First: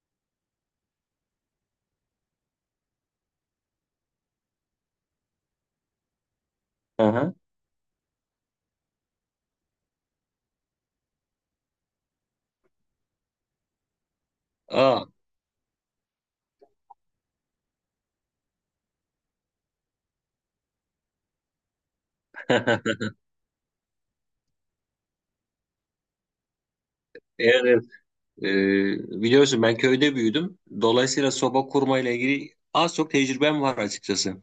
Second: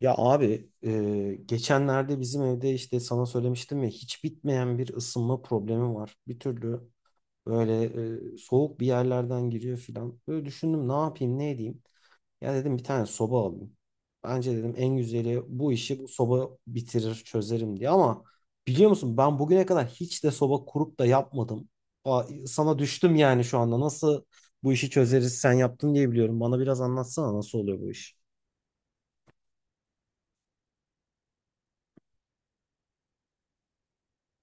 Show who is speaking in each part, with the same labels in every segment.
Speaker 1: Ya abi geçenlerde bizim evde işte sana söylemiştim ya hiç bitmeyen bir ısınma problemi var. Bir türlü
Speaker 2: Aha.
Speaker 1: böyle soğuk bir yerlerden giriyor filan. Böyle düşündüm ne yapayım ne edeyim. Ya dedim bir tane soba alayım. Bence dedim en
Speaker 2: Aa.
Speaker 1: güzeli bu işi bu soba bitirir çözerim diye. Ama biliyor musun ben bugüne kadar hiç de soba kurup da yapmadım. Aa, sana düştüm yani şu anda nasıl bu işi çözeriz sen yaptın diye biliyorum. Bana biraz anlatsana nasıl oluyor
Speaker 2: Evet.
Speaker 1: bu iş.
Speaker 2: Ee, Biliyorsun ben köyde büyüdüm. Dolayısıyla soba kurma ile ilgili az çok tecrübem var açıkçası.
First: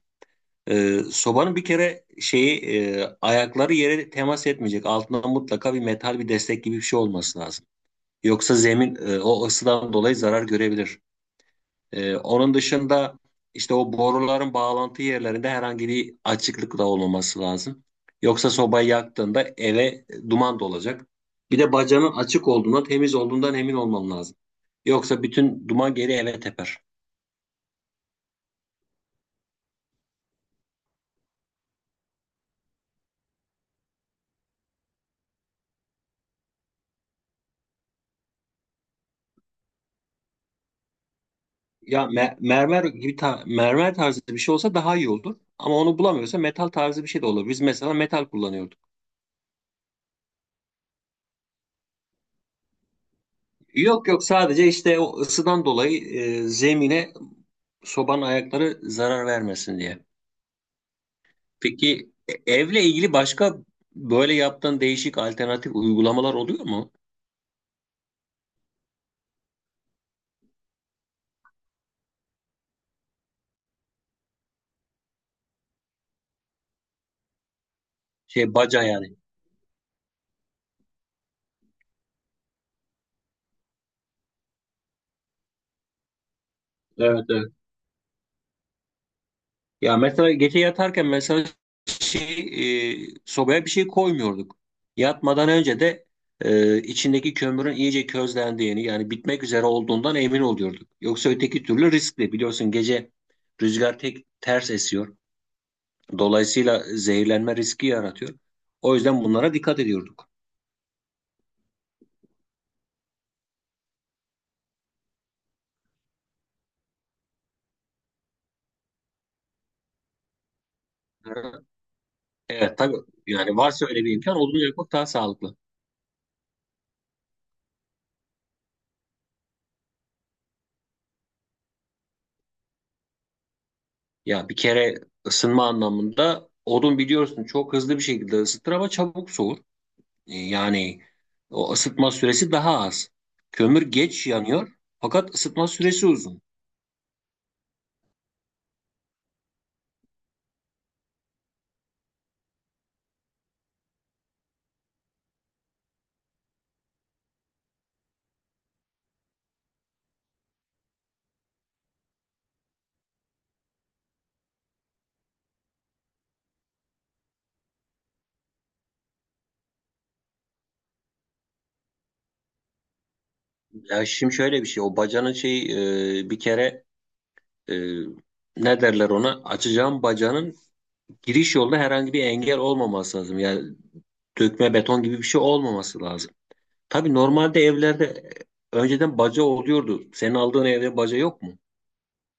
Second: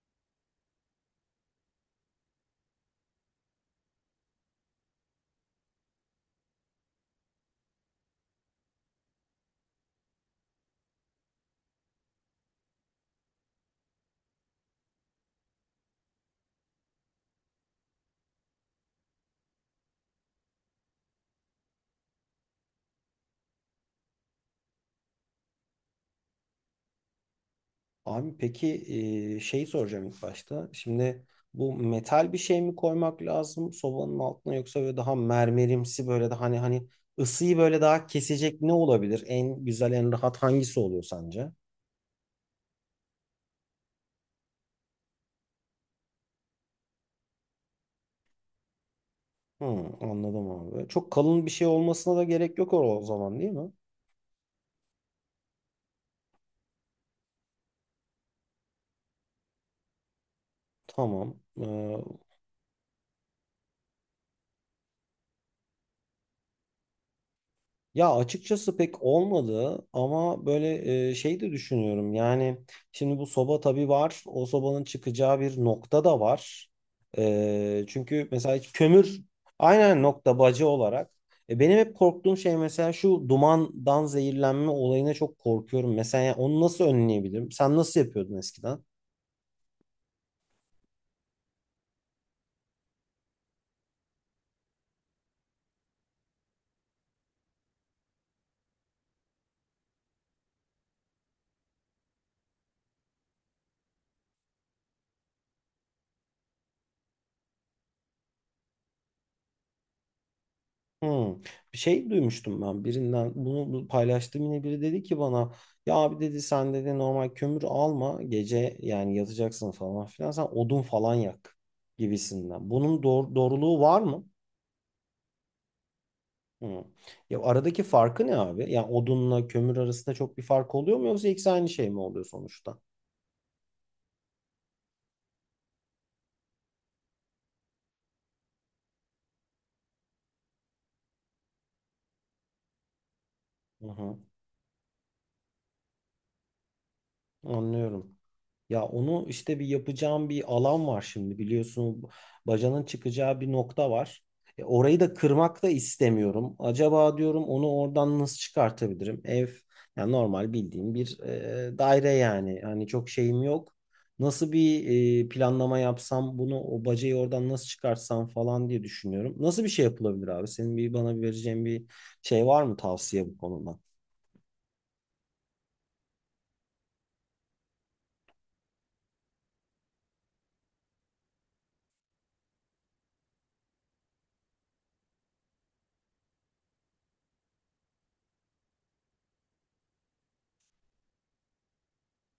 Speaker 2: Sobanın bir kere ayakları yere temas etmeyecek. Altında mutlaka bir metal bir destek gibi bir şey olması lazım. Yoksa zemin o ısıdan dolayı zarar görebilir. Onun dışında işte o boruların bağlantı yerlerinde herhangi bir açıklık da olmaması lazım. Yoksa sobayı yaktığında eve duman dolacak. Bir de bacanın açık olduğundan, temiz olduğundan emin olman lazım. Yoksa bütün duman geri eve teper.
Speaker 1: Abi peki şey soracağım ilk başta. Şimdi bu metal bir şey mi koymak lazım sobanın altına yoksa böyle daha mermerimsi böyle daha hani ısıyı böyle daha kesecek ne olabilir? En güzel en rahat hangisi oluyor sence?
Speaker 2: Ya mermer gibi mermer tarzı bir şey olsa daha iyi olur. Ama onu bulamıyorsa metal tarzı bir şey de olur. Biz mesela metal kullanıyorduk.
Speaker 1: Hı, anladım abi. Çok kalın bir şey olmasına da gerek yok o zaman değil mi?
Speaker 2: Yok yok, sadece işte o ısıdan dolayı zemine sobanın ayakları zarar vermesin diye.
Speaker 1: Tamam. Ee,
Speaker 2: Peki, evle ilgili başka böyle yaptığın değişik alternatif uygulamalar oluyor mu?
Speaker 1: Ya açıkçası pek olmadı ama böyle şey de düşünüyorum. Yani şimdi bu soba tabii var. O sobanın çıkacağı bir nokta da var. E, çünkü
Speaker 2: Şey,
Speaker 1: mesela
Speaker 2: baca yani.
Speaker 1: kömür aynen nokta bacı olarak. E, benim hep korktuğum şey mesela şu dumandan zehirlenme olayına çok korkuyorum. Mesela yani onu nasıl
Speaker 2: Evet,
Speaker 1: önleyebilirim?
Speaker 2: evet.
Speaker 1: Sen nasıl yapıyordun eskiden?
Speaker 2: Ya mesela gece yatarken, mesela şey sobaya bir şey koymuyorduk. Yatmadan önce de içindeki kömürün iyice közlendiğini, yani bitmek üzere olduğundan emin oluyorduk. Yoksa öteki türlü riskli. Biliyorsun, gece rüzgar tek ters esiyor. Dolayısıyla zehirlenme riski yaratıyor. O yüzden bunlara dikkat ediyorduk.
Speaker 1: Hmm. Bir şey duymuştum ben birinden bunu paylaştığım yine biri dedi ki bana ya abi dedi sen dedi normal kömür alma gece yani yatacaksın falan filan sen odun falan yak gibisinden.
Speaker 2: Evet, tabii,
Speaker 1: Bunun
Speaker 2: yani
Speaker 1: doğruluğu
Speaker 2: varsa
Speaker 1: var
Speaker 2: öyle bir
Speaker 1: mı?
Speaker 2: imkan, odun yakmak daha sağlıklı.
Speaker 1: Hmm. Ya aradaki farkı ne abi? Yani odunla kömür arasında çok bir fark oluyor mu yoksa ikisi aynı şey mi oluyor sonuçta?
Speaker 2: Ya bir kere ısınma anlamında odun biliyorsun çok hızlı bir şekilde ısıtır ama çabuk soğur. Yani o ısıtma süresi daha az. Kömür
Speaker 1: Hı hı.
Speaker 2: geç yanıyor fakat ısıtma süresi uzun.
Speaker 1: Anlıyorum. Ya onu işte bir yapacağım bir alan var şimdi biliyorsun bacanın çıkacağı bir nokta var. E, orayı da kırmak da istemiyorum. Acaba diyorum onu oradan nasıl çıkartabilirim? Ev yani normal bildiğim bir daire yani. Hani çok şeyim yok. Nasıl bir planlama yapsam bunu o bacayı oradan nasıl çıkartsam falan diye düşünüyorum. Nasıl bir şey yapılabilir abi? Senin bir bana bir vereceğin bir şey var mı tavsiye bu konuda?
Speaker 2: Ya şimdi şöyle bir şey, o bacanın bir kere e, ne derler ona, açacağım bacanın giriş yolda herhangi bir engel olmaması lazım. Yani dökme beton gibi bir şey olmaması lazım. Tabii normalde evlerde önceden baca oluyordu. Senin aldığın evde baca yok mu?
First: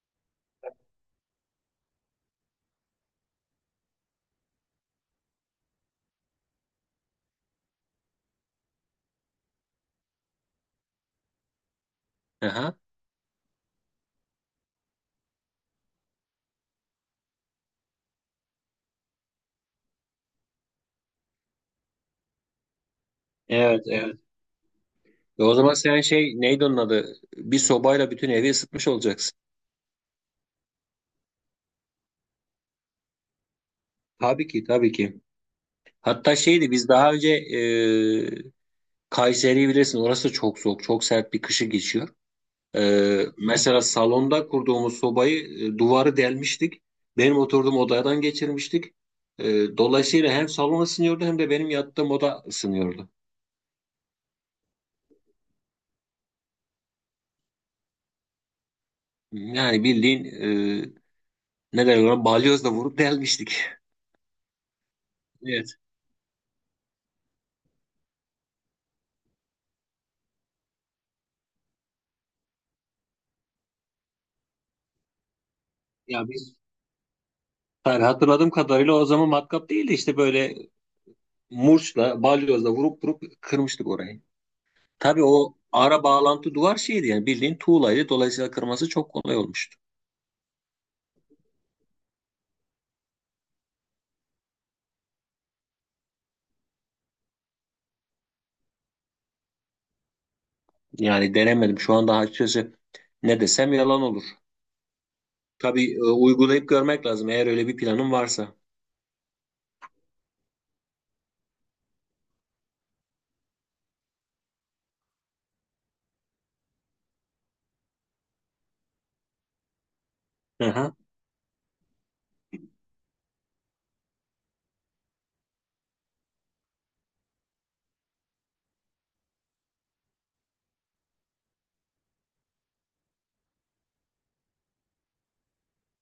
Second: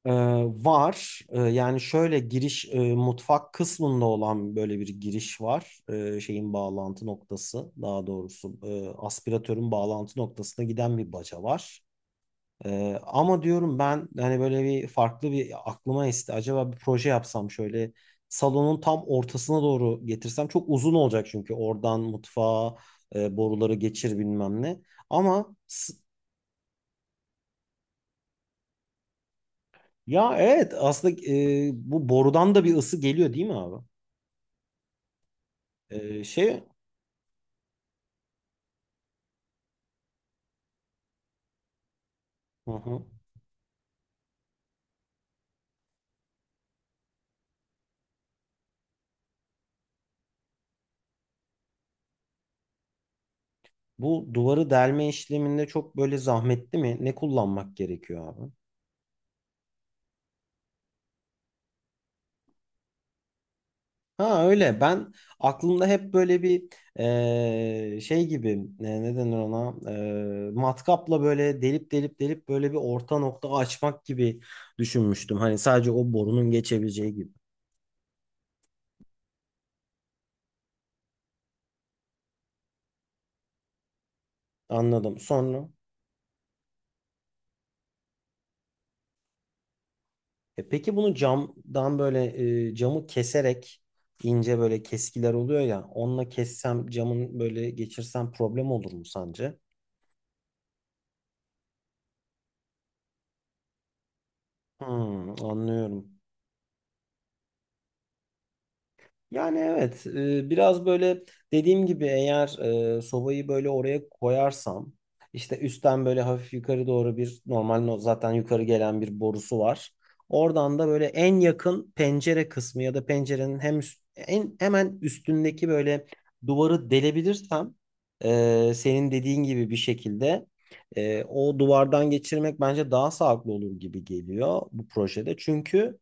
Speaker 1: Ee, var. Yani şöyle giriş mutfak kısmında olan böyle bir giriş var. Şeyin bağlantı noktası daha doğrusu aspiratörün bağlantı noktasına giden bir baca var.
Speaker 2: Aha.
Speaker 1: Ama diyorum ben hani böyle bir farklı bir aklıma esti. Acaba bir proje yapsam şöyle salonun tam ortasına doğru getirsem çok uzun olacak çünkü oradan mutfağa boruları
Speaker 2: Evet,
Speaker 1: geçir
Speaker 2: evet.
Speaker 1: bilmem ne.
Speaker 2: E o
Speaker 1: Ama
Speaker 2: zaman
Speaker 1: s-
Speaker 2: sen, şey neydi onun adı, bir sobayla bütün evi ısıtmış olacaksın.
Speaker 1: ya evet aslında bu borudan da bir ısı geliyor değil mi abi?
Speaker 2: Tabii ki, tabii ki.
Speaker 1: Ee,
Speaker 2: Hatta
Speaker 1: şey,
Speaker 2: şeydi, biz daha önce, Kayseri'yi bilirsin. Orası çok soğuk, çok sert bir kışı geçiyor.
Speaker 1: hı hı.
Speaker 2: Mesela salonda kurduğumuz sobayı, duvarı delmiştik. Benim oturduğum odadan geçirmiştik. E, Dolayısıyla hem salon ısınıyordu hem de benim yattığım oda ısınıyordu.
Speaker 1: Bu duvarı delme işleminde çok böyle zahmetli mi? Ne kullanmak gerekiyor abi?
Speaker 2: Yani bildiğin, ne derler ona, balyozla vurup delmiştik.
Speaker 1: Ha öyle. Ben
Speaker 2: Evet.
Speaker 1: aklımda hep böyle bir şey gibi ne denir ona? Matkapla böyle delip böyle bir orta nokta açmak gibi düşünmüştüm. Hani sadece o
Speaker 2: Ya
Speaker 1: borunun
Speaker 2: biz,
Speaker 1: geçebileceği gibi.
Speaker 2: yani hatırladığım kadarıyla o zaman matkap değildi, işte böyle murçla balyozla vurup kırmıştık orayı.
Speaker 1: Anladım.
Speaker 2: Tabii o
Speaker 1: Sonra.
Speaker 2: ara bağlantı duvar şeydi, yani bildiğin tuğlaydı. Dolayısıyla kırması çok kolay olmuştu.
Speaker 1: E peki bunu camdan böyle camı keserek ince böyle keskiler oluyor ya onunla kessem camın böyle geçirsem problem olur mu sence?
Speaker 2: Yani denemedim. Şu anda açıkçası ne desem yalan olur.
Speaker 1: Hmm,
Speaker 2: Tabii,
Speaker 1: anlıyorum.
Speaker 2: uygulayıp görmek lazım eğer öyle bir planın varsa.
Speaker 1: Yani evet, biraz böyle dediğim gibi eğer sobayı böyle oraya koyarsam işte üstten böyle hafif yukarı doğru bir normal zaten yukarı gelen bir borusu var. Oradan da
Speaker 2: Aha,
Speaker 1: böyle en yakın pencere kısmı ya da pencerenin hem en hemen üstündeki böyle duvarı delebilirsem senin dediğin gibi bir şekilde o duvardan geçirmek bence daha sağlıklı olur gibi geliyor bu projede. Çünkü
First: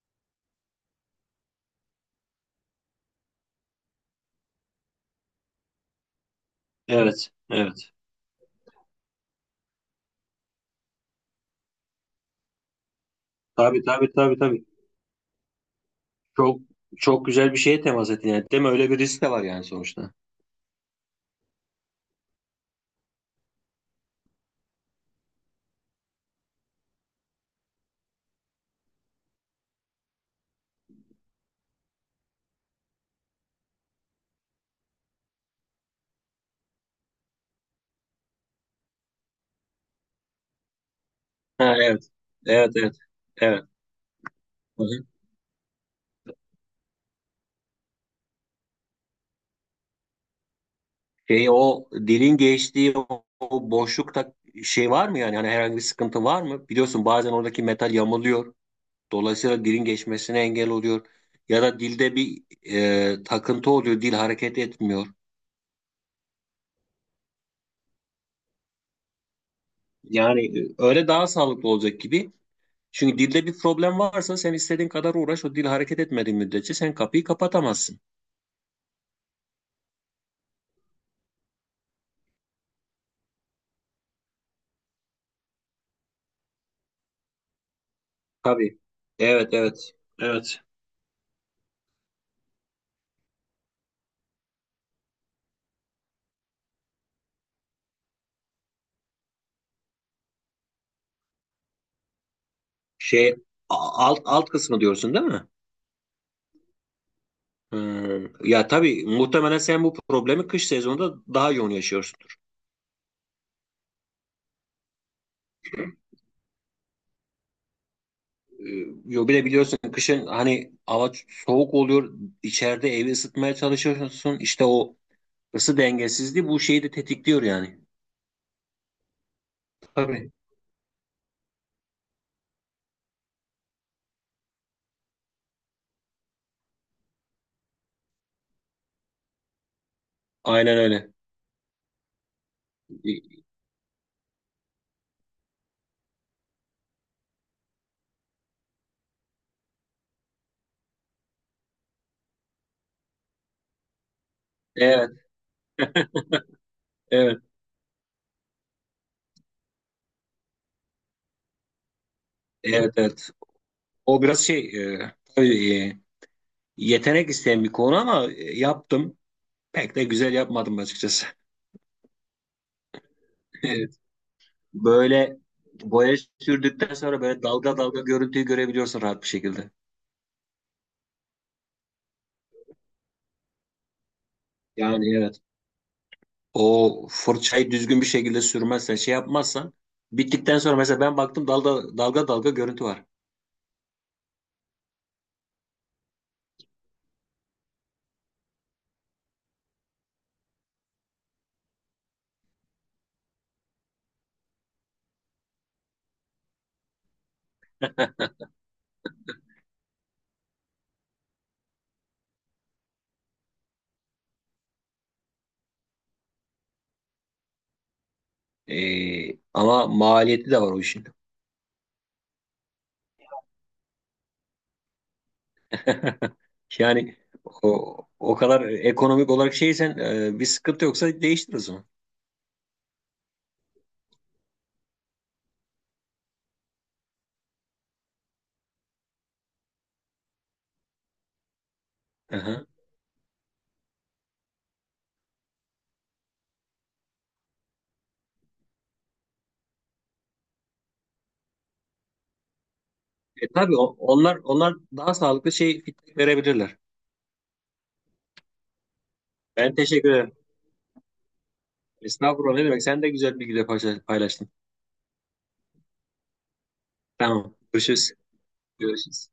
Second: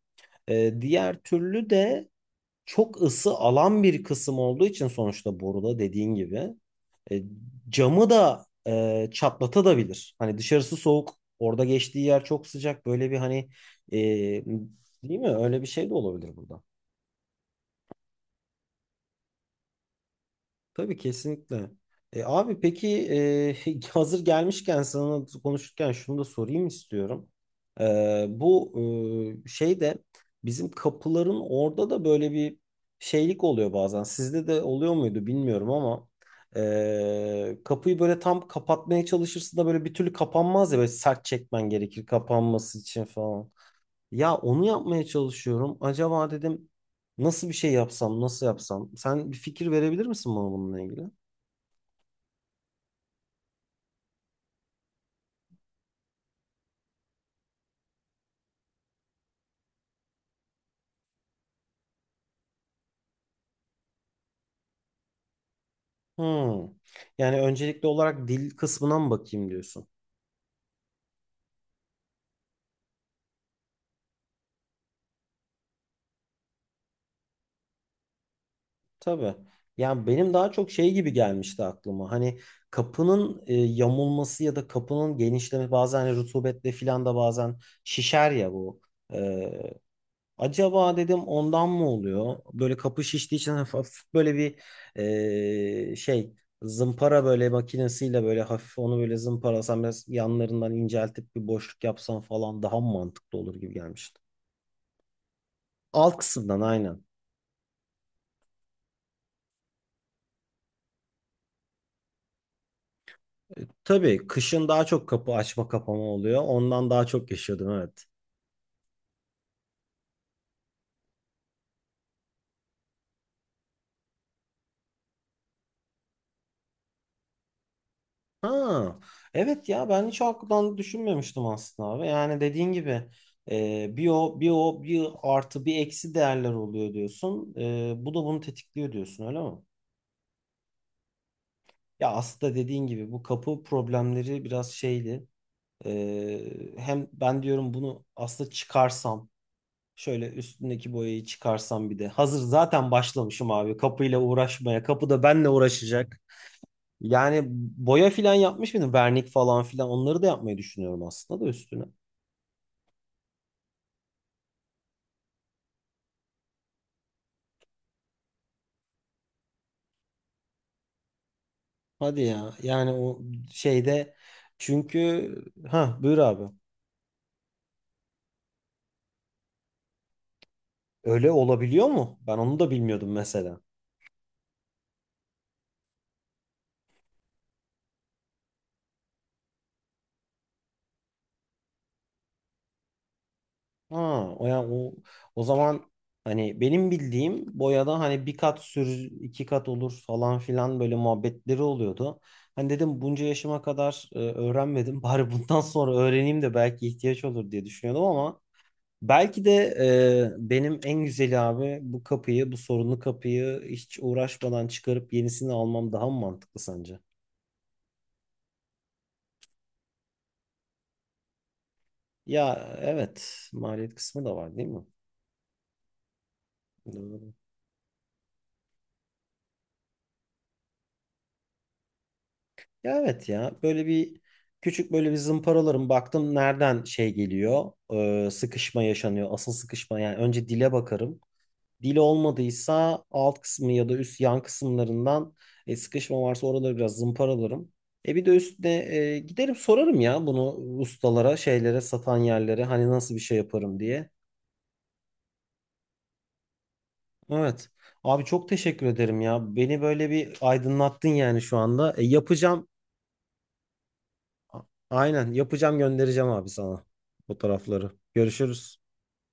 Speaker 1: diğer türlü de çok ısı alan bir kısım olduğu için sonuçta boruda dediğin gibi e,
Speaker 2: evet, evet.
Speaker 1: camı da çatlatabilir. Hani dışarısı soğuk, orada geçtiği yer çok sıcak. Böyle bir hani
Speaker 2: Tabii, tabii, tabii,
Speaker 1: e,
Speaker 2: tabii.
Speaker 1: değil mi? Öyle bir şey de olabilir
Speaker 2: Çok
Speaker 1: burada.
Speaker 2: çok güzel bir şeye temas ettin yani. Değil mi? Öyle bir risk de var yani sonuçta.
Speaker 1: Tabii kesinlikle. E, abi peki hazır gelmişken sana konuşurken şunu da sorayım istiyorum. E, bu şey de bizim kapıların orada da böyle bir şeylik oluyor bazen. Sizde de oluyor muydu bilmiyorum ama kapıyı böyle tam kapatmaya çalışırsın da böyle bir türlü kapanmaz ya böyle sert çekmen
Speaker 2: Ha,
Speaker 1: gerekir
Speaker 2: evet. Evet,
Speaker 1: kapanması
Speaker 2: evet.
Speaker 1: için falan.
Speaker 2: Evet.
Speaker 1: Ya onu
Speaker 2: Hı
Speaker 1: yapmaya
Speaker 2: hı.
Speaker 1: çalışıyorum. Acaba dedim nasıl bir şey yapsam, nasıl yapsam? Sen bir fikir verebilir misin bana bununla ilgili?
Speaker 2: Şey, o dilin geçtiği o boşlukta şey var mı yani? Hani herhangi bir sıkıntı var mı? Biliyorsun bazen oradaki metal yamuluyor. Dolayısıyla dilin geçmesine engel oluyor. Ya da dilde bir takıntı oluyor. Dil hareket etmiyor.
Speaker 1: Hmm. Yani öncelikli olarak dil kısmına mı bakayım diyorsun?
Speaker 2: Yani, öyle daha sağlıklı olacak gibi. Çünkü dilde bir problem varsa sen istediğin kadar uğraş, o dil hareket etmediği müddetçe sen kapıyı kapatamazsın.
Speaker 1: Tabii. Yani benim daha çok şey gibi gelmişti aklıma. Hani kapının yamulması ya da kapının genişlemesi bazen hani rutubetle filan da bazen şişer ya
Speaker 2: Tabii.
Speaker 1: bu.
Speaker 2: Evet, evet. Evet.
Speaker 1: Acaba dedim ondan mı oluyor? Böyle kapı şiştiği için hafif, hafif böyle bir şey zımpara böyle makinesiyle böyle hafif onu böyle zımparalasam biraz yanlarından inceltip bir boşluk yapsam falan daha mı
Speaker 2: Şey,
Speaker 1: mantıklı olur gibi gelmişti.
Speaker 2: alt kısmı diyorsun değil mi?
Speaker 1: Alt kısımdan aynen.
Speaker 2: Hmm. Ya tabii, muhtemelen sen bu problemi kış sezonunda daha yoğun yaşıyorsundur.
Speaker 1: Tabii kışın daha çok kapı açma kapama oluyor. Ondan daha çok yaşıyordum evet.
Speaker 2: Ee, Yo, bir de biliyorsun kışın hani hava soğuk oluyor. İçeride evi ısıtmaya çalışıyorsun. İşte o ısı dengesizliği bu şeyi de tetikliyor yani.
Speaker 1: Ha, evet ya ben hiç o
Speaker 2: Tabii.
Speaker 1: açıdan düşünmemiştim aslında abi. Yani dediğin gibi bir o bir artı bir eksi değerler oluyor diyorsun. E, bu da bunu tetikliyor diyorsun öyle mi?
Speaker 2: Aynen öyle.
Speaker 1: Ya aslında dediğin gibi bu kapı problemleri biraz şeydi. E, hem ben diyorum bunu aslında çıkarsam şöyle üstündeki boyayı çıkarsam bir de hazır zaten başlamışım abi kapıyla uğraşmaya kapı
Speaker 2: Evet,
Speaker 1: da benle uğraşacak.
Speaker 2: evet,
Speaker 1: Yani boya filan yapmış mıydım? Vernik falan filan onları da yapmayı düşünüyorum aslında da üstüne.
Speaker 2: evet, evet. O biraz tabii, yetenek isteyen bir konu ama yaptım. Pek de güzel yapmadım açıkçası.
Speaker 1: Hadi ya. Yani o
Speaker 2: Evet.
Speaker 1: şeyde çünkü
Speaker 2: Böyle
Speaker 1: ha
Speaker 2: boya
Speaker 1: buyur abi.
Speaker 2: sürdükten sonra böyle dalga dalga görüntüyü görebiliyorsun rahat bir şekilde.
Speaker 1: Öyle olabiliyor mu? Ben onu da bilmiyordum mesela.
Speaker 2: Yani evet. O fırçayı düzgün bir şekilde sürmezsen, şey yapmazsan, bittikten sonra mesela ben baktım dalga dalga dalga görüntü var.
Speaker 1: Ha o yani o zaman hani benim bildiğim boyada hani bir kat sür iki kat olur falan filan böyle muhabbetleri oluyordu. Hani dedim bunca yaşıma kadar öğrenmedim. Bari bundan sonra öğreneyim de belki ihtiyaç olur diye düşünüyordum ama belki de benim en güzeli abi bu kapıyı, bu sorunlu kapıyı hiç uğraşmadan çıkarıp yenisini almam daha mı mantıklı sence?
Speaker 2: Ama maliyeti de var o işin.
Speaker 1: Ya evet, maliyet kısmı da var değil mi?
Speaker 2: Yani
Speaker 1: Doğru.
Speaker 2: o kadar ekonomik olarak şeysen, bir sıkıntı yoksa değiştir o zaman.
Speaker 1: Ya evet ya böyle bir küçük böyle bir zımparalarım baktım nereden şey geliyor, sıkışma yaşanıyor, asıl sıkışma yani önce dile bakarım. Dili
Speaker 2: Aha.
Speaker 1: olmadıysa alt kısmı ya da üst yan kısımlarından sıkışma varsa oraları biraz zımparalarım. E bir de üstüne giderim sorarım ya bunu ustalara, şeylere, satan yerlere hani nasıl bir şey
Speaker 2: E, tabii
Speaker 1: yaparım diye.
Speaker 2: onlar daha sağlıklı şey feedback verebilirler.
Speaker 1: Evet. Abi çok teşekkür ederim ya.
Speaker 2: Ben
Speaker 1: Beni böyle
Speaker 2: teşekkür ederim.
Speaker 1: bir aydınlattın yani şu anda. E,
Speaker 2: Estağfurullah, ne
Speaker 1: yapacağım.
Speaker 2: demek? Sen de güzel bilgiler paylaştın.
Speaker 1: A- aynen yapacağım göndereceğim abi sana
Speaker 2: Tamam.
Speaker 1: fotoğrafları.
Speaker 2: Görüşürüz.
Speaker 1: Görüşürüz.
Speaker 2: Görüşürüz.